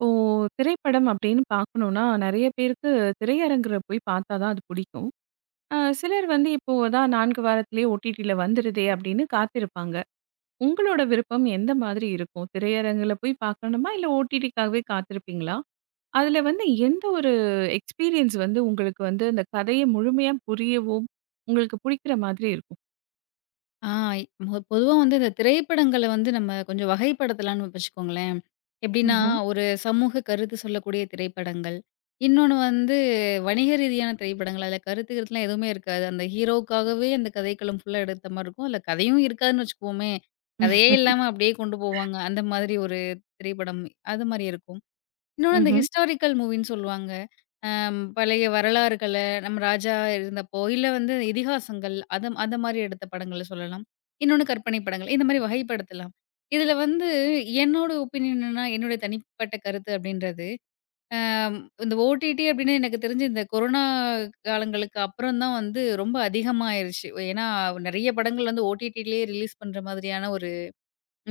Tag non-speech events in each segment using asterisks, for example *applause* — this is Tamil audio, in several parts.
இப்போ திரைப்படம் அப்படின்னு பார்க்கணும்னா நிறைய பேருக்கு திரையரங்குல போய் பார்த்தா தான் அது பிடிக்கும். சிலர் வந்து இப்போ தான் 4 வாரத்திலேயே ஓடிடில வந்துருதே அப்படின்னு காத்திருப்பாங்க. உங்களோட விருப்பம் எந்த மாதிரி இருக்கும்? திரையரங்குல போய் பார்க்கணுமா? இல்ல ஓடிடிக்காகவே காத்திருப்பீங்களா? அதுல வந்து எந்த ஒரு எக்ஸ்பீரியன்ஸ் வந்து உங்களுக்கு வந்து அந்த கதைய முழுமையா புரியவும், உங்களுக்கு பிடிக்கிற மாதிரி இருக்கும்? ஆ மொ பொதுவா வந்து இந்த திரைப்படங்கள வந்து நம்ம கொஞ்சம் வகைப்படுத்தலான்னு வச்சுக்கோங்களேன். எப்படின்னா, ம்ஹ்ம். ஒரு சமூக கருத்து சொல்லக்கூடிய திரைப்படங்கள். இன்னொன்னு வந்து வணிக ரீதியான திரைப்படங்கள். அதில கருத்து கிருத்துலாம் எதுவுமே இருக்காது. அந்த ஹீரோவுக்காகவே அந்த கதைக்களம் ஃபுல்லா எடுத்த மாரி இருக்கும். அதில கதையும் இருக்காதுன்னு வச்சுக்குவோமே. கதையே இல்லாம அப்படியே கொண்டு போவாங்க. அந்த மாதிரி ஒரு திரைப்படம். அது மாரி இருக்கும். இன்னொன்னு இந்த ம்ஹ்ம். ஹிஸ்டாரிக்கல் மூவின்னு சொல்லுவாங்க. பழைய வரலாறுகள, நம்ம ராஜா இருந்தப்போ, இல்ல வந்து இதிகாசங்கள் அது அந்த மாரி எடுத்த படங்கள சொல்லலாம். இன்னொன்னு கற்பனை படங்கள். இந்த மாரி வகைப்படுத்தலாம். இதுல வந்து என்னோட ஒப்பீனியன் என்னன்னா, என்னுடைய தனிப்பட்ட கருத்து அப்படின்றது, அம் இந்த ஓடிடி அப்படின்னு எனக்கு தெரிஞ்சு இந்த கொரோனா காலங்களுக்கு அப்புறம் தான் வந்து ரொம்ப அதிகமாயிருச்சு. ஏன்னா, நெறைய படங்கள் வந்து ஓடிடிலயே ரிலீஸ் பண்ற மாதிரியான ஒரு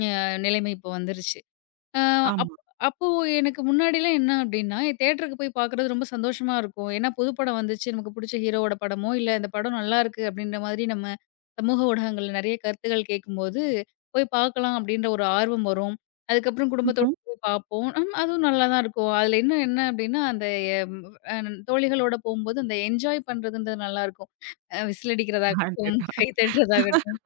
நிலைமை இப்போ வந்துருச்சு. அ அப் ஆமா. அப்போ எனக்கு முன்னாடிலாம் என்ன அப்டின்னா, தியேட்டருக்கு போய் பார்க்குறது ரொம்ப சந்தோஷமா இருக்கும். ஏன்னா, புது படம் வந்துச்சு, நமக்கு புடிச்ச ஹீரோவோட படமோ, இல்ல இந்த படம் நல்லாருக்கு அப்டின்ற மாதிரி நம்ம சமூக ஊடகங்கள்ல நெறைய கருத்துக்கள் கேட்கும்போது, போய் பார்க்கலாம் அப்டின்ற ஒரு ஆர்வம் வரும். அதுக்கப்புறம் குடும்பத்தோட ம்ஹ்ம். போய் பார்ப்போம். ம் அதுவும் நல்லா தான் இருக்கும். அதுல இன்னும் என்ன அப்டின்னா, அந்த எம் அ தோழிகளோட போம்போது அந்த என்ஜாய் பண்றதுன்றது நல்லாருக்கும். விசில் அடிக்கிறதாகட்டும், அடடா! கை தட்டுறதாகட்டும்.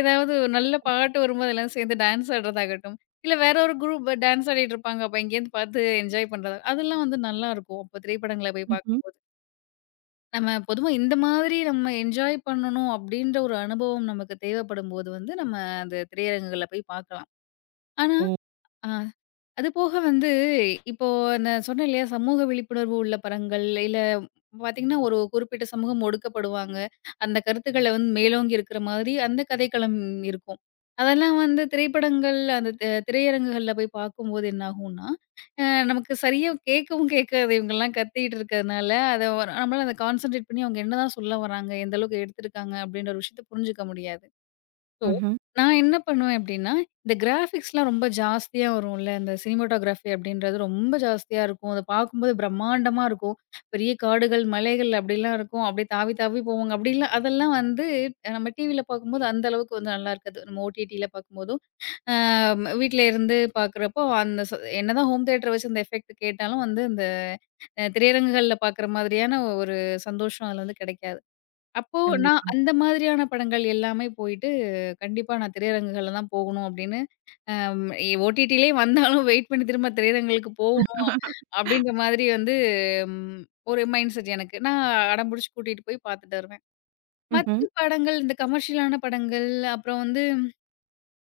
ஏதாவது ஒரு நல்ல பாட்டு வரும்போது எல்லாம் சேர்ந்து டான்ஸ் ஆடுறதாகட்டும், இல்ல வேற ஒரு குரூப் டான்ஸ் ஆடிட்டு இருப்பாங்க. அப்ப எங்கேருந்து பார்த்து என்ஜாய் பண்றதா அதெல்லாம் வந்து நல்லாருக்கும். அப்போ திரைப்படங்கள போய் ம்ஹ்ம். பார்க்கணும். நம்ம பொதுவா இந்த மாதிரி நம்ம என்ஜாய் பண்ணணும் அப்டின்ற ஒரு அனுபவம் நமக்கு தேவைப்படும்போது வந்து, நம்ம அந்த திரையரங்குகள்ல போய் பார்க்கலாம். ஆனா, ஓ! அ அது போக வந்து, இப்போ நான் சொன்னேன் இல்லையா, சமூக விழிப்புணர்வு உள்ள படங்கள், இல்ல பார்த்தீங்கன்னா, ஒரு குறிப்பிட்ட சமூகம் ஒடுக்கப்படுவாங்க. அந்த கருத்துக்கள வந்து மேலோங்கி இருக்கிற மாதிரி அந்த கதைக்களம் இருக்கும். அதெல்லாம் வந்து திரைப்படங்கள் அந்த திரையரங்குகள்ல போய் பார்க்கும்போது என்ன ஆகும்னா, அ நமக்கு சரியா கேட்கவும் கேட்காது. இவங்கலாம் கத்திட்டு இருக்கிறதுனால, நம்மளால அத கான்சன்ட்ரேட் பண்ணி அவங்க என்னதான் சொல்ல வராங்க, எந்த அளவுக்கு எடுத்திருக்காங்க அப்படின்ற ஒரு விஷயத்த புரிஞ்சுக்க முடியாது. ஸோ, ம்ஹ்ம். நான் என்ன பண்ணுவேன் அப்டின்னா, இந்த கிராஃபிக்ஸ்லாம் ரொம்ப ஜாஸ்தியா வரும்ல. இந்த சினிமாட்டோகிராஃபி அப்டின்றது ரொம்ப ஜாஸ்தியா இருக்கும். அத பார்க்கும்போது பிரம்மாண்டமா இருக்கும். பெரிய காடுகள், மலைகள் அப்டிலாம் இருக்கும். அப்டியே தாவி தாவி போவாங்க. அப்டிலாம் அதெல்லாம் வந்து நம்ம டிவில பார்க்கும்போது அந்த அளவுக்கு வந்து நல்லா இருக்காது. நம்ம ஓடிடில பார்க்கும்போதும், அ வீட்ல இருந்து பார்க்குறப்போ அந்த என்னதான் ஹோம் தியேட்டர் வச்சு அந்த எஃபெக்ட் கேட்டாலும் வந்து அந்த திரையரங்குகள்ல பார்க்குற மாதிரியான ஒரு சந்தோஷம் அதுல வந்து கிடைக்காது. அப்போ நான் கண்டிப்பா. அந்த மாதிரியான படங்கள் எல்லாமே போயிட்டு, கண்டிப்பா நான் திரையரங்குகள்ல தான் போகணும் அப்படின்னு, அம் ஓடிடிலயே வந்தாலும் வெயிட் பண்ணி திரும்ப திரையரங்குகளுக்கு போகணும் அப்படின்ற மாதிரி வந்து ம் ஒரு மைண்ட் செட் எனக்கு. நான் அடம் பிடிச்சு கூட்டிட்டு போய் பார்த்துட்டு வருவேன். ம்ஹ்ம். மத்த படங்கள் இந்த கமர்ஷியலான படங்கள், அப்புறம் வந்து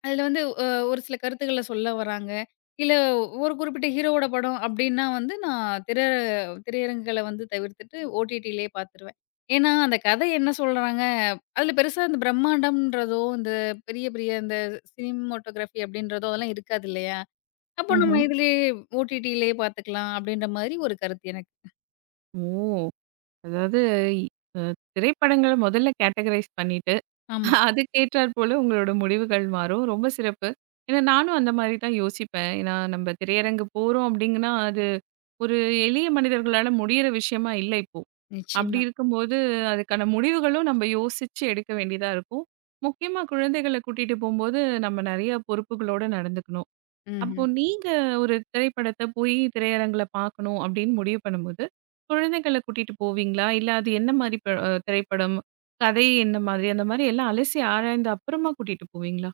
அதுல வந்து ஒரு சில கருத்துக்கள சொல்ல வராங்க. இல்ல ஒரு குறிப்பிட்ட ஹீரோவோட படம் அப்டின்னா வந்து நான் திரையரங்குகள வந்து தவிர்த்துட்டு ஓடிடிலயே பார்த்துருவேன். ஏன்னா, அந்த கதை என்ன சொல்றாங்க அதுல பெருசா இந்த பிரம்மாண்டம்ன்றதோ, இந்த பெரிய பெரிய இந்த சினிமாட்டோகிராஃபி அப்டின்றதோ அதெல்லாம் இருக்காது இல்லையா? அப்போ நம்ம ம்ஹ்ம். ஆமா. இதுலயே ஓடிடிலயே பார்த்துக்கலாம் அப்டின்ற மாரி ஒரு கருத்து எனக்கு. ஓ! அதாவது இ அ திரைப்படங்கள முதல்ல கேட்டகரைஸ் பண்ணிட்டு, ஆமா, அதுக்கு ஏற்றார் போல உங்களோட முடிவுகள் மாறும். ரொம்ப சிறப்பு. ஏன்னா நானும் அந்த மாரி தான் யோசிப்பேன். ஏன்னா நம்ம திரையரங்கு போறோம் அப்டிங்கன்னா, அது ஒரு எளிய மனிதர்களால முடியிற விஷயமா இல்ல இப்போ. அப்டி நிச்சயமா. இருக்கும்போது அதுக்கான முடிவுகளும் நம்ம யோசிச்சு எடுக்க வேண்டியதா இருக்கும். முக்கியமா குழந்தைகள கூட்டிட்டு போம்போது நம்ம நெறைய பொறுப்புகளோட நடந்துக்கணும். அப்போ ம்ஹ்ம். நீங்க ஒரு திரைப்படத்த போய் திரையரங்குல பார்க்கணும் அப்படின்னு முடிவு பண்ணும்போது, குழந்தைகள கூட்டிட்டு போவீங்களா? இல்ல அது என்ன மாரி ப அ திரைப்படம், கதை என்ன மாதிரி, அந்த மாரி எல்லாம் அலசி ஆராய்ந்து அப்புறமா கூட்டிட்டு போவீங்களா?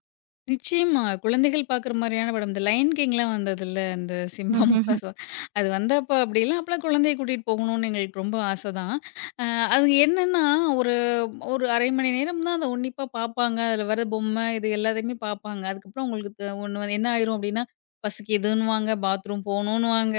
நிச்சயமா. குழந்தைகள் பார்க்குற மாரியான படம். இந்த லயன் கிங்லாம் வந்ததுல்ல, அந்த சிம்பா ம்ஹ்ம். முஃபாசா. அது வந்தப்ப அப்படிலாம் அப்பலாம் குழந்தைய கூட்டிட்டு போகணும்னு எங்களுக்கு ரொம்ப ஆசை தான். அ அது என்னன்னா, ஒரு ஒரு 1/2 மணி நேரம் தான் அத உன்னிப்பா பார்ப்பாங்க. அதில வர பொம்மை இது எல்லாத்தையுமே பார்ப்பாங்க. அதுக்கப்புறம் உங்களுக்கு ஒண்ணு என்ன ஆயிரும் அப்படின்னா, பசிக்குதுன்னுவாங்க, பாத்ரூம் போணுன்னுவாங்க.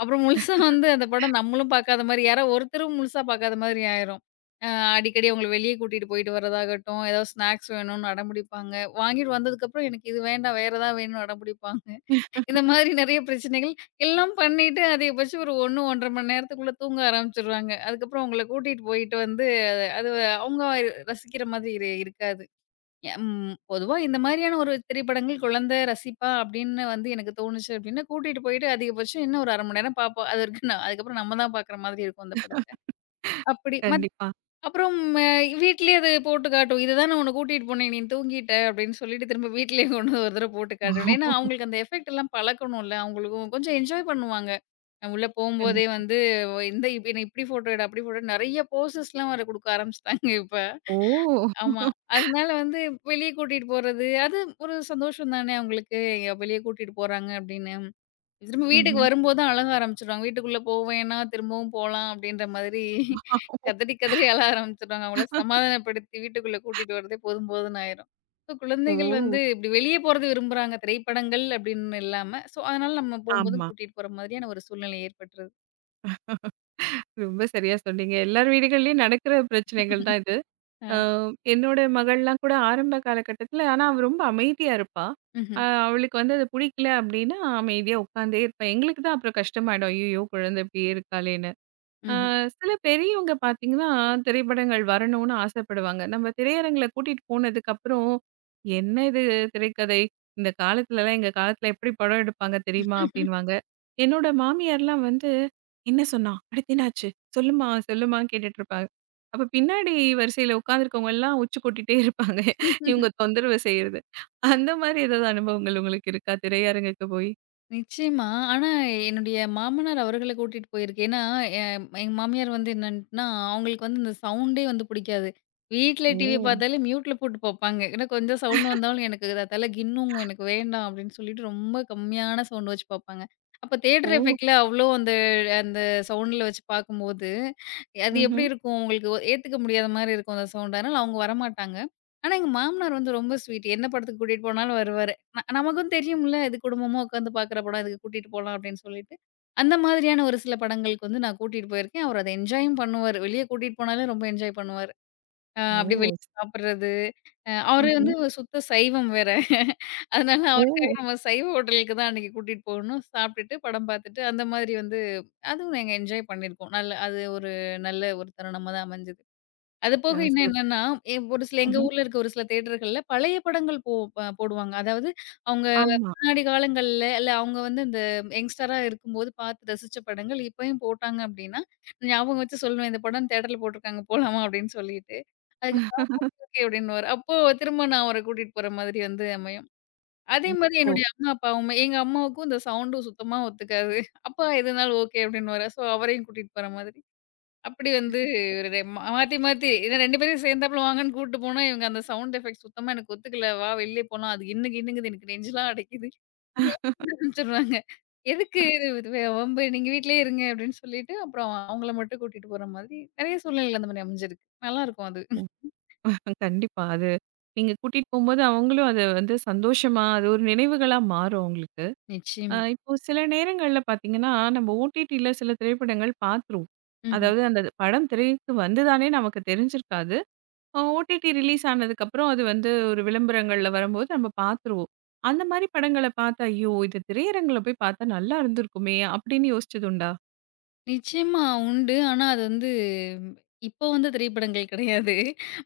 அப்புறம் முழுசா வந்து அந்த படம் நம்மளும் பார்க்காத மாரி, யாரோ ஒருத்தரும் முழுசா பார்க்காத மாதிரி ஆயிரும். அ அடிக்கடி அவங்கள வெளிய கூட்டிட்டு போயிட்டு வரதாகட்டும், ஏதாவது ஸ்நாக்ஸ் வேணும்னு அடம்பிடிப்பாங்க. வாங்கிட்டு வந்ததுக்கப்புறம் எனக்கு இது வேண்டாம், வேற ஏதாவது வேணும்னு அடம்பிடிப்பாங்க. இந்த மாதிரி நெறைய பிரச்சனைகள் எல்லாம் பண்ணிட்டு அதிகபட்சம் ஒரு 1, 1 1/2 மணி நேரத்துக்குள்ள தூங்க ஆரம்பிச்சுருவாங்க. அதுக்கப்புறம் அவங்கள கூட்டிட்டு போயிட்டு வந்து அது அது அவங்க ரசிக்கிற மாதிரி இருக்காது. ம் பொதுவா இந்த மாதிரியான ஒரு திரைப்படங்கள் குழந்தை ரசிப்பா அப்படின்னு வந்து எனக்கு தோணுச்சு அப்படின்னா, கூட்டிட்டு போயிட்டு அதிகபட்சம் இன்னும் ஒரு 1/2 மணி நேரம் பார்ப்போம். அது வரைக்கும் நான் அதுக்கப்புறம் நம்ம தான் பார்க்குற மாதிரி இருக்கும் அந்த படத்த. அப்படி கண்டிப்பா. அப்புறம் வீட்லயே அது போட்டு காட்டும். "இதுதான் நான் உன்ன கூட்டிட்டு போனேன். நீ தூங்கிட்ட." அப்படின்னு சொல்லிட்டு திரும்ப வீட்லயே கொண்டு வந்து ஒரு தடவ போட்டு காட்டணும். ஏன்னா, அவங்களுக்கு அந்த எஃபெக்ட் எல்லாம் பழக்கணும்ல. அவங்களுக்கும் கொஞ்சம் என்ஜாய் பண்ணுவாங்க. உள்ள போம்போதே கண்டிப்பா. வந்து இந்த இப்ப என்ன இப்படி ஃபோட்டோ எடு, அப்படி ஃபோட்டோ நெறைய போசஸ்லாம் வேற குடுக்க ஆரம்பிச்சுட்டாங்க இப்ப. ஓ! ஆமா. அதனால வந்து வெளிய கூட்டிட்டு போறது, அது ஒரு சந்தோஷம் தானே அவங்களுக்கு. வெளிய கூட்டிட்டு போறாங்க அப்படின்னு. திரும்ப வீட்டுக்கு ம்ஹ்ம். வரும்போது தான் அழக ஆரம்பிச்சுருவாங்க. வீட்டுக்குள்ள போவேன்னா, திரும்பவும் போலாம் அப்படின்ற மாதிரி கதறி, கதறி அழ ஆரம்பிச்சுருவாங்க. அவங்கள சமாதானப்படுத்தி வீட்டுக்குள்ள கூட்டிட்டு வரதே போதும் போதும்ன்னு ஆயிரும். ஸோ குழந்தைகள் வந்து ஓ! இப்படி வெளிய போறது விரும்புறாங்க. திரைப்படங்கள் அப்படின்னு இல்லாம. ஸோ அதனால நம்ம போம்போதும் ஆமா. கூட்டிட்டு போற மாதிரியான ஒரு சூழ்நிலை ஏற்பட்டுருது. ரொம்ப சரியா சொன்னீங்க. எல்லார் வீடுகள்லயும் நடக்கிற பிரச்சனைகள் தான் இது. அ அ. என்னோட மகள்லாம் கூட ஆரம்ப காலகட்டத்தில ஆனா, அவ ரொம்ப அமைதியா இருப்பா. ம்ஹ்ம். அவளுக்கு வந்து அது பிடிக்கல அப்டின்னா அமைதியா உட்காந்தே இருப்பா. எங்களுக்கு தான் அப்புறம் கஷ்டமாயிடும். ஐய்யயோ! குழந்தை இப்டியே இருக்காளேன்னு. ஆ, சில பெரியவங்க பார்த்தீங்கன்னா, திரைப்படங்கள் வரணும்னு ஆசைப்படுவாங்க. நம்ம திரையரங்குல கூட்டிட்டு போனதுக்கப்புறம், "என்ன இது திரைக்கதை? இந்த காலத்துலலாம் எங்க காலத்துல எப்படி படம் எடுப்பாங்க தெரியுமா?" ம்ஹ்ம். அப்படின்னுவாங்க. என்னோட மாமியார்லாம் வந்து, "என்ன சொன்னா? அடுத்து என்னாச்சு? சொல்லுமா, சொல்லுமா" கேட்டுட்டு இருப்பாங்க. அப்ப பின்னாடி வரிசையில உட்காந்துருக்கவங்கலாம் உச்சு கூட்டிட்டே இருப்பாங்க. இவங்க தொந்தரவு செய்றது. அந்த மாதிரி ஏதாவது அனுபவங்கள் உங்களுக்கு இருக்கா? திரையரங்குக்கு போய்? நிச்சயமா. ஆனா என்னுடைய மாமனார் அவர்கள கூட்டிட்டு போயிருக்கேன். ஏன்னா, எ எங்க மாமியார் வந்து என்னன்னா, அவங்களுக்கு வந்து இந்த சவுண்டே வந்து புடிக்காது. வீட்ல டிவி ஓ! பார்த்தாலே மியூட்ல போட்டு பார்ப்பாங்க. ஏன்னா கொஞ்சம் சவுண்ட் வந்தாலும் எனக்கு அது தல கின்னுங்கும். எனக்கு வேண்டாம் அப்படின்னு சொல்லிட்டு ரொம்ப கம்மியான சவுண்ட் வச்சு பார்ப்பாங்க. அப்ப தியேட்டர் ஓ! எஃபெக்ட்ல அவ்ளோ அந்த அந்த சவுண்ட்ல வச்சு பார்க்கும்போது, அது எப்படி ம்ஹ்ம். இருக்கும்? உங்களுக்கு ஏத்துக்க முடியாத மாரி இருக்கும் அந்த சவுண்ட். அதனால அவங்க வரமாட்டாங்க. ஆனா எங்க மாமனார் வந்து ரொம்ப ஸ்வீட். என்ன படத்துக்கு கூட்டிட்டு போனாலும் வருவாரு. நமக்கும் தெரியும்ல, இது குடும்பமா உட்காந்து பார்க்குற படம். இதுக்கு கூட்டிட்டு போலாம் அப்படின்னு சொல்லிட்டு, அந்த மாதிரியான ஒரு சில படங்களுக்கு வந்து நான் கூட்டிட்டு போயிருக்கேன். அவரு அத என்ஜாயும் பண்ணுவாரு. வெளிய கூட்டிட்டு போனாலே ரொம்ப என்ஜாய் பண்ணுவாரு. ஓ! அப்படி வெளிய ஸ் சாப்பிடுறது. அவரு ம்ஹ்ம். வந்து ஒரு சுத்த சைவம் வேற. அதனால ஓ! அவருக்காக நம்ம சைவ ஹோட்டலுக்கு தான் அன்னைக்கு கூட்டிட்டு போகணும். சாப்பிட்டுட்டு, படம் பார்த்துட்டு, அந்த மாதிரி வந்து அதுவும் நாங்க என்ஜாய் பண்ணியிருக்கோம். நல்ல அது ஒரு நல்ல ஒரு தருணமா தான் அமைஞ்சது. அது அ, போக இன்னும் சிறப்பு. என்னன்னா, ஒரு சில எங்க ம்ஹ்ம். ஊர்ல இருக்க ஒரு சில தியேட்டர்கள்ல பழைய படங்கள் போ ப போடுவாங்க. அதாவது அவங்க ஆமா. முன்னாடி காலங்கள்ல இல்ல அவங்க வந்து இந்த யங்ஸ்டரா இருக்கும்போது பார்த்து ரசிச்ச படங்கள் இப்பயும் போட்டாங்க அப்டின்னா, ஞாபகம் வச்சு சொல்லுவேன். இந்த படம் தியேட்டர்ல போட்டுருக்காங்க போலாமா? அப்படின்னு சொல்லிட்டு. அதுக்கு ஓகே அப்படின்னுவாரு. அப்போ திரும்ப நான் அவர கூட்டிட்டு போற மாதிரி வந்து அமையும். அதே ம். மாதிரி ஓ! என்னுடைய அம்மா, அப்பாவுமே எங்க அம்மாவுக்கும் இந்த சவுண்டும் சுத்தமா ஒத்துக்காது. அப்பா எதுனாலும் ஓகே அப்படின்னுவாரு. ஸோ அவரையும் கூட்டிட்டு போற மாதிரி. அப்படி வந்து ஒரு ரெ- மா மாத்தி, மாத்தி ஏன்னா 2 பேரையும் சேர்ந்தாப்புல வாங்கன்னு கூட்டு போனா, இவங்க அந்த சவுண்ட் எஃபெக்ட் சுத்தமா எனக்கு ஒத்துக்கல. வெளியே போலாம். அது இன்னும் இன்னுங்குது எனக்கு நெஞ்செல்லாம் அடைக்குது. இப்படிலாம் சொல்ல ஆரம்பிச்சுடுறாங்க. எதுக்கு இது இது வே- வம்பு நீங்க வீட்லயே இருங்க அப்படின்னு சொல்லிட்டு, அப்புறம் அவங்கள மட்டும் கூட்டிட்டு போற மாதிரி நெறைய சூழ்நிலைகள் அந்த மாதிரி அமைஞ்சிருக்கு. நல்லாருக்கும் அது. *laughs* ஓ! கண்டிப்பா. அது நீங்க கூட்டிட்டு போம்போது அவங்களும் அத வந்து சந்தோஷமா, அது ஒரு நினைவுகளா மாறும் அவங்களுக்கு. நிச்சயமா. இப்போ சில நேரங்கள்ல பார்த்தீங்கன்னா, நம்ம ஓடிடில சில திரைப்படங்கள் பார்த்துருவோம். ம்ஹ்ம். அதாவது அந்த படம் திரைக்கு வந்துதானே நமக்கு தெரிஞ்சிருக்காது. ஓடிடி ரிலீஸ் ஆனதுக்கப்புறம் அது வந்து ஒரு விளம்பரங்கள்ல வரும்போது நம்ம பார்த்துருவோம். அந்த மாரி படங்கள பார்த்தா, "ஐயோ! இது திரையரங்குல போய் பார்த்தா நல்லா இருந்திருக்குமே!" அப்படின்னு யோசிச்சதுண்டா? நிச்சயமா உண்டு. ஆனா அது வந்து இப்போ வந்த திரைப்படங்கள் கிடையாது.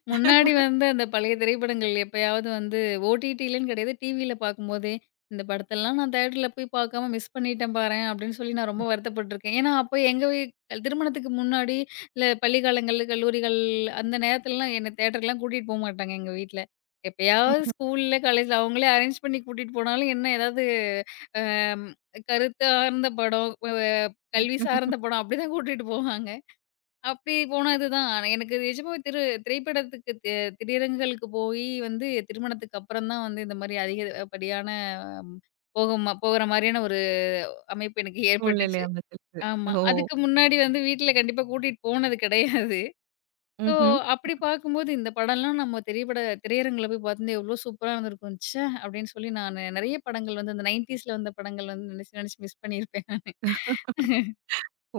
முன்னாடி வந்த அந்த பழைய திரைப்படங்கள் எப்பயாவது வந்து ஓடிடிலன்னு கிடையாது. டிவில பார்க்கும்போதே, இந்த படத்தெல்லாம் நான் தியேட்டர்ல போய் பார்க்காம மிஸ் பண்ணிட்டேன் பாரேன் அப்படின்னு சொல்லி நான் ரொம்ப வருத்தப்பட்டுருக்கேன். ஏன்னா, அப்போ எங்க வீ திருமணத்துக்கு முன்னாடி, இல்ல பள்ளி காலங்கள்ல, கல்லூரிகள் அந்த நேரத்துலலாம் என்ன தியேட்டர்லாம் கூட்டிட்டு போமாட்டாங்க எங்க வீட்ல. எப்பயாவது ம்ஹ்ம். ஸ்கூல்ல, காலேஜ்ல அவங்களே அரேஞ்ச் பண்ணி கூட்டிட்டு போனாலும் என்ன ஏதாவது அ கருத்தார்ந்த படம் கல்வி சார்ந்த படம் அப்படிதான் கூட்டிட்டு போவாங்க. அப்படி போனதுதான். எனக்கு நிஜமாவே திரு திரைப்படத்துக்கு தி திரையரங்குகளுக்கு போயி வந்து திருமணத்துக்கு அப்புறம் தான் வந்து இந்த மாரி அதிகப்படியான போகுமா போகிற மாரியான ஒரு அமைப்பு எனக்கு சூழ்நிலை ஏற்பட்டுச்சு. அமைஞ்சிருக்கு. ஆமா. ஓ! அதுக்கு முன்னாடி வந்து வீட்ல கண்டிப்பா கூட்டிட்டு போனது கிடையாது. ஸோ ம்ஹ்ம். அப்படி பார்க்கும்போது இந்த படம்லாம் நம்ம திரையரங்குல போய் பார்த்துருந்தா எவ்வளோ சூப்பரா இருந்திருக்கும். ச்சே! அப்படின்னு சொல்லி நானு நெறைய படங்கள் வந்து அந்த 90ஸ்ல வந்த படங்கள் வந்து நெனச்சு நெனச்சு மிஸ் பண்ணியிருப்பேன் நானு. *laughs* ஓ!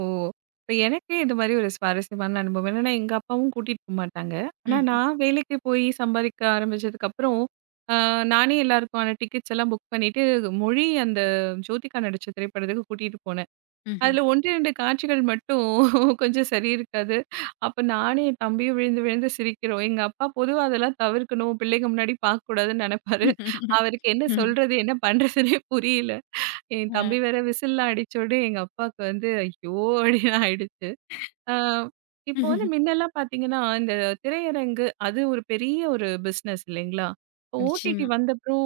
இப்ப எனக்கே இது மாரி ஒரு சுவாரஸ்யமான அனுபவம். என்னன்னா, எங்க அப்பாவும் கூட்டிட்டு போமாட்டாங்க. ஆனா ம்ஹ்ம். நான் வேலைக்கு போய் சம்பாதிக்க ஆரம்பிச்சதுக்கப்புறம், அ நானே எல்லாருக்கான டிக்கெட்ஸ் எல்லாம் புக் பண்ணிட்டு, மொழி அந்த ஜோதிகா நடிச்ச திரைப்படத்துக்கு கூட்டிட்டு போனேன். ம்ஹ்ம். அதுல 1, 2 காட்சிகள் மட்டும் *laughs* கொஞ்சம் சரி இருக்காது. அப்ப நானும் என் தம்பியும் விழுந்து விழுந்து சிரிக்கிறோம். எங்க அப்பா பொதுவா அதெல்லாம் தவிர்க்கணும். பிள்ளைங்க முன்னாடி பார்க்கக்கூடாதுன்னு நெனைப்பாரு. அவருக்கு என்ன ம்ஹ்ம். சொல்றது? *laughs* என்ன பண்றதுன்னே புரியல. என் தம்பி வேற விசில்லாம் அடிச்சோனே எங்க அப்பாவுக்கு வந்து ஐயோ! அப்டின்னு ஆயிடுச்சு. ஆ, ஆ. இப்போ வந்து முன்னெல்லாம் பார்த்தீங்கன்னா, இந்த திரையரங்கு அது ஒரு பெரிய ஒரு பிசினஸ் இல்லைங்களா? இப்போ ஓடிடி நிச்சயமா, வந்தப்புறம்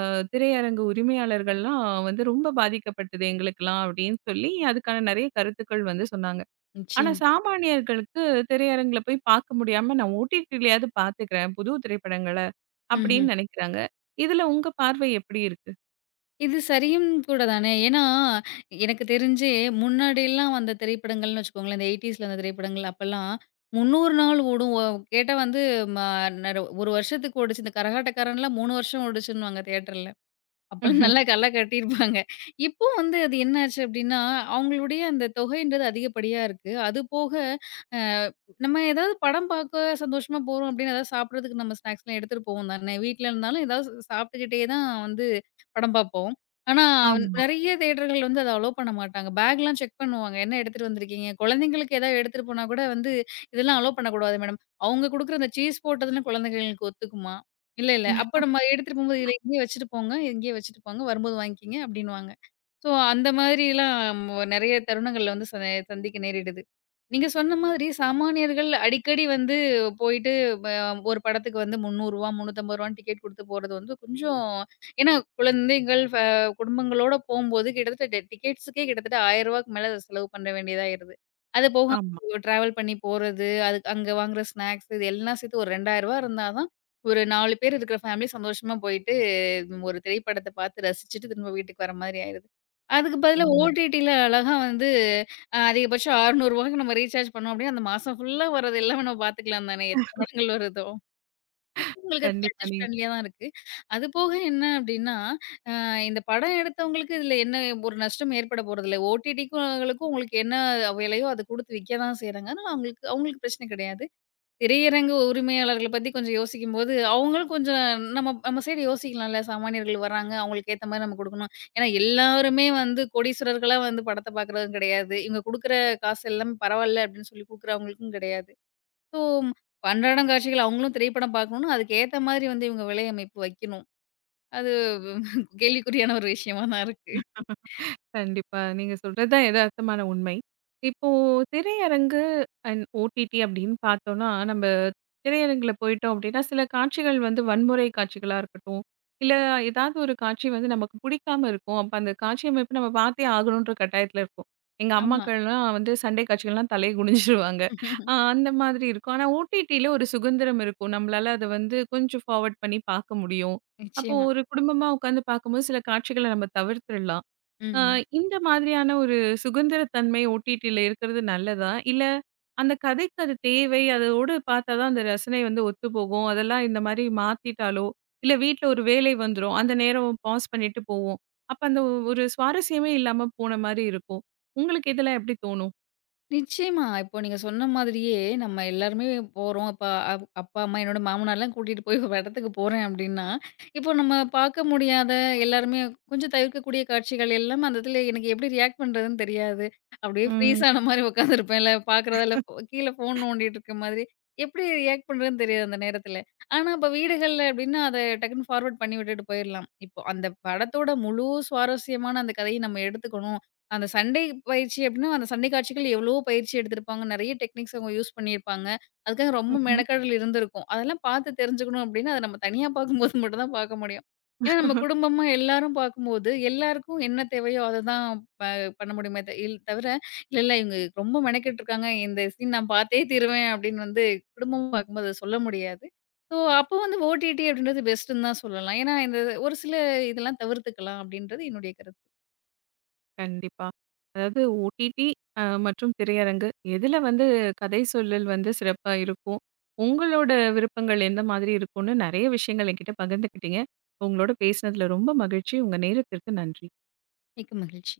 அ திரையரங்கு உரிமையாளர்கள்லாம் வந்து ரொம்ப பாதிக்கப்பட்டது எங்களுக்கெல்லாம் அப்டின்னு சொல்லி, அதுக்கான நெறைய கருத்துக்கள் வந்து சொன்னாங்க. ஆனா நிச்சயமா. சாமானியர்களுக்கு திரையரங்குல போய் பார்க்க முடியாம நான் ஓடிடிலயாவது பார்த்துக்கிறேன் புது திரைப்படங்கள ம்ஹ்ம். அப்டின்னு நெனைக்கிறாங்க. இதுல உங்க பார்வை எப்டி இருக்கு? இது சரியும் கூட தானே! ஏன்னா, எனக்கு தெரிஞ்சு முன்னாடிலாம் வந்த திரைப்படங்கள்னு வச்சுக்கோங்களேன், இந்த 80ஸ்ல வந்த திரைப்படங்கள் அப்பலாம் 300 நாள் ஓடும். கேட்டா வந்து ம நர 1 வருஷத்துக்கு ஓடுச்சு. இந்த கரகாட்டக்காரன்லாம் 3 வருஷம் ஓடுச்சுன்னுவாங்க தியேட்டர்ல. *laughs* அப்பலாம் ம்ஹ்ம். நல்லா கல்ல கட்டியிருப்பாங்க. இப்போ வந்து அது என்ன ஆச்சு அப்டின்னா, அவங்களுடைய அந்த தொகைன்றது அதிகப்படியா இருக்கு. அது போக அ நம்ம ஏதாவது படம் பார்க்க சந்தோஷமா போறோம் அப்டின்னா, ஏதாவது சாப்பிடுறதுக்கு நம்ம ஸ்நாக்ஸ்லாம் எடுத்துட்டு போவோம் தானே. வீட்ல இருந்தாலும் ஏதாவது சாப்பிட்டுக்கிட்டே தான் வந்து படம் பார்ப்போம். ஆனா ஆமா. நெறைய தியேட்டர்கள் வந்து அத அலோ பண்ண மாட்டாங்க. பேக்லாம் செக் பண்ணுவாங்க. என்ன எடுத்துட்டு வந்திருக்கீங்க? குழந்தைங்களுக்கு ஏதாவது எடுத்துட்டு போனா கூட வந்து, இதெல்லாம் அலோ பண்ணக்கூடாது மேடம். அவங்க குடுக்குற அந்த சீஸ் போட்டதுலாம் குழந்தைங்களுக்கு ஒத்துக்குமா? இல்ல, இல்ல. அப்ப நம்ம எடுத்துட்டு போம்போது, "இதில இங்கேயே வச்சுட்டு போங்க. இங்கேயே வச்சுட்டு போங்க. வரும்போது வாங்கிக்கங்க" அப்டின்னுவாங்க. ஸோ, அந்த மாதிரிலாம் நெறைய தருணங்கள்ல வந்து சந்திக்க நேரிடுது. நீங்க சொன்ன மாதிரி சாமானியர்கள் அடிக்கடி வந்து போயிட்டு வ ஒரு படத்துக்கு வந்து ரூ. 300 ரூ. 350 டிக்கெட் குடுத்து போறது வந்து கொஞ்சம் ஏன்னா குழந்தைகள் ஃப குடும்பங்களோட போம்போது கிட்டத்தட்ட டிக்கெட்ஸுக்கே கிட்டத்தட்ட ரூ. 1000க்கு மேல செலவு பண்ண வேண்டியதாயிருது. அது போக ஆமா. ட்ராவல் பண்ணி போறது, அதுக்கு அங்க வாங்குற ஸ்நாக்ஸ் இது எல்லாம் சேர்த்து ஒரு ரூ. 2000 இருந்தா தான் ஒரு 4 பேர் இருக்கிற ஃபேமிலி சந்தோஷமா போயிட்டு ம், ஒரு திரைப்படத்த பார்த்து ரசிச்சுட்டு திரும்ப வீட்டுக்கு வர மாதிரி ஆயிருது. அதுக்கு பதிலா உண்மதான். ஓடிடில அழகா வந்து அதிகபட்சம் ரூ. 600க்கு நம்ம ரீசார்ஜ் பண்ணோம் அப்டின்னா, அந்த மாசம் ஃபுல்லா வர்றது எல்லாமே நம்ம பார்த்துக்கலாம் தானே! எத்தன படங்கள் வருதோ! அப்போ உங்களுக்கு அது கண்டிப்பா. பட்ஜெட் ஃப்ரெண்ட்லியா தான் இருக்கு. அது போக என்ன அப்டின்னா, அ இந்த படம் எடுத்தவங்களுக்கு இதுல என்ன ஒரு நஷ்டம் ஏற்பட போறதில்ல. ஓடிடிக்கும் அவங்களுக்கும் உங்களுக்கு என்ன விலையோ அத குடுத்து விக்க தான் செய்றாங்க. ஆனா அவங்களுக்கு அவங்களுக்கு பிரச்சனை கிடையாது. திரையரங்கு உரிமையாளர்கள பத்தி கொஞ்சம் யோசிக்கும்போது, அவங்களும் கொஞ்சம் நம்ம நம்ம சைடு யோசிக்கலாம்ல. சாமானியர்கள் வராங்க, அவங்களுக்கு ஏத்த மாரி நம்ம குடுக்கணும். ஏன்னா எல்லாருமே வந்து கோடீஸ்வரர்களா வந்து படத்த பார்க்குறதும் கிடையாது. இவங்க குடுக்குற காசு எல்லாமே பரவால்ல அப்படின்னு சொல்லி குடுக்குறவங்களுக்கும் கிடையாது. ஸோ அன்றாடம் காட்சிகள் அவங்களும் திரைப்படம் பார்க்கணும்னா, அதுக்கு ஏத்த மாதிரி வந்து இவங்க விலை அமைப்பு வைக்கணும். அது *laughs* கேள்விக்குறியான ஒரு விஷயமா தான் இருக்கு. கண்டிப்பா. நீங்க சொல்றது தான் எதார்த்தமான உண்மை. இப்போ திரையரங்கு அண்ட் ஓடிடி அப்படின்னு பார்த்தோம்னா, நம்ம திரையரங்குல போயிட்டோம் அப்படின்னா, சில காட்சிகள் வந்து வன்முறை காட்சிகளா இருக்கட்டும், இல்ல ஏதாவது ஒரு காட்சி வந்து நமக்கு பிடிக்காம இருக்கும். அப்ப அந்த காட்சி அமைப்பு நம்ம பார்த்தே ஆகணுன்ற கட்டாயத்துல இருப்போம். எங்க ஆமா. அம்மாக்கள்லாம் வந்து சண்டை காட்சிகள்லாம் தலைய குனிஞ்சிருவாங்க. *laughs* அந்த மாதிரி இருக்கும். ஆனா ஓடிடில ஒரு சுதந்திரம் இருக்கும். நம்மளால அத வந்து கொஞ்சம் ஃபார்வர்ட் பண்ணி பார்க்க முடியும். அப்போ நிச்சயமா. ஒரு குடும்பமா உட்காந்து பார்க்கும்போது சில காட்சிகள நம்ம தவிர்த்துறலாம். அ ம். இந்த மாதிரியான ஒரு சுதந்திரத்தன்மை ஓடிடில இருக்கிறது நல்லதா? இல்ல அந்த கதைக்கு அது தேவை, அதோட பார்த்தா தான் அந்த ரசனை வந்து ஒத்துப்போகும். அதெல்லாம் இந்த மாரி மாத்திட்டாலோ, இல்ல வீட்ல ஒரு வேலை வந்துரும். அந்த நேரம் பாஸ் பண்ணிட்டு போவோம். அப்ப அந்த ஒரு சுவாரஸ்யமே இல்லாம போன மாரி இருக்கும். உங்களுக்கு இதெல்லாம் எப்படி தோணும்? நிச்சயமா. இப்போ நீங்க சொன்ன மாதிரியே நம்ம எல்லாருமே போறோம். இப்ப அப்பா, அம்மா என்னோட மாமனார்லாம் கூட்டிட்டு போய் ஒரு இடத்துக்கு போறேன் அப்டின்னா, இப்போ நம்ம பார்க்க முடியாத எல்லாருமே கொஞ்சம் தவிர்க்கக்கூடிய காட்சிகள் எல்லாம் அந்த இடத்துல எனக்கு எப்டி ரியாக்ட் பண்றதுன்னு தெரியாது. அப்டியே ஃப்ரீஸ் ம். ஆன மாரி உட்காந்துருப்பேன்ல பார்க்குறதால கீழ ஃபோன் நோண்டிட்டு இருக்க மாதிரி. எப்டி ரியாக்ட் பண்றதுன்னு தெரியாது அந்த நேரத்துல. ஆனா இப்ப வீடுகள்ல அப்டின்னா அத டக்குன்னு ஃபார்வர்ட் பண்ணி விட்டுட்டு போயிரலாம். இப்போ அந்த படத்தோட முழு சுவாரஸ்யமான அந்த கதைய நம்ம எடுத்துக்கணும். அந்த சண்டை பயிற்சி அப்டின்னா, அந்த சண்டை காட்சிகள் எவ்வளவோ பயிற்சி எடுத்திருப்பாங்க. நெறைய டெக்னிக்ஸ் அவங்க யூஸ் பண்ணியிருப்பாங்க. அதுக்காக ரொம்ப ம்ஹ்ம். மெனக்கெடல் இருந்திருக்கும். அதெல்லாம் பார்த்து தெரிஞ்சுக்கணும் அப்டின்னா, அத நம்ம தனியா பார்க்கும்போது *laughs* மட்டும் தான் பார்க்க முடியும். ஏன்னா, நம்ம குடும்பமா எல்லாரும் பார்க்கும்போது, எல்லாருக்கும் என்ன தேவையோ அததான் ப பண்ண முடியுமே த இல் தவிர, இல்ல, இல்ல இவங்க ரொம்ப மெனக்கெட்டுருக்காங்க. இந்த சீன் நான் பார்த்தே தீருவேன் அப்டின்னு வந்து குடும்பமா பார்க்கும்போது அத சொல்ல முடியாது. ஸோ, அப்போ வந்து ஓடிடி அப்டின்றது பெஸ்ட்டுன்னு தான் சொல்லலாம். ஏன்னா, இந்த ஒரு சில இதெல்லாம் தவிர்த்துக்கலாம் அப்டின்றது என்னுடைய கருத்து. கண்டிப்பா. அதாவது ஓடிடி மற்றும் திரையரங்கு எதுல வந்து கதை சொல்லல் வந்து சிறப்பா இருக்கும்? உங்களோட விருப்பங்கள் எந்த மாதிரி இருக்கும்னு நெறைய விஷயங்கள் என்கிட்ட பகிர்ந்துக்கிட்டீங்க. உங்களோட பேசினதுல ரொம்ப மகிழ்ச்சி. உங்க நேரத்திற்கு நன்றி. மிக்க மகிழ்ச்சி.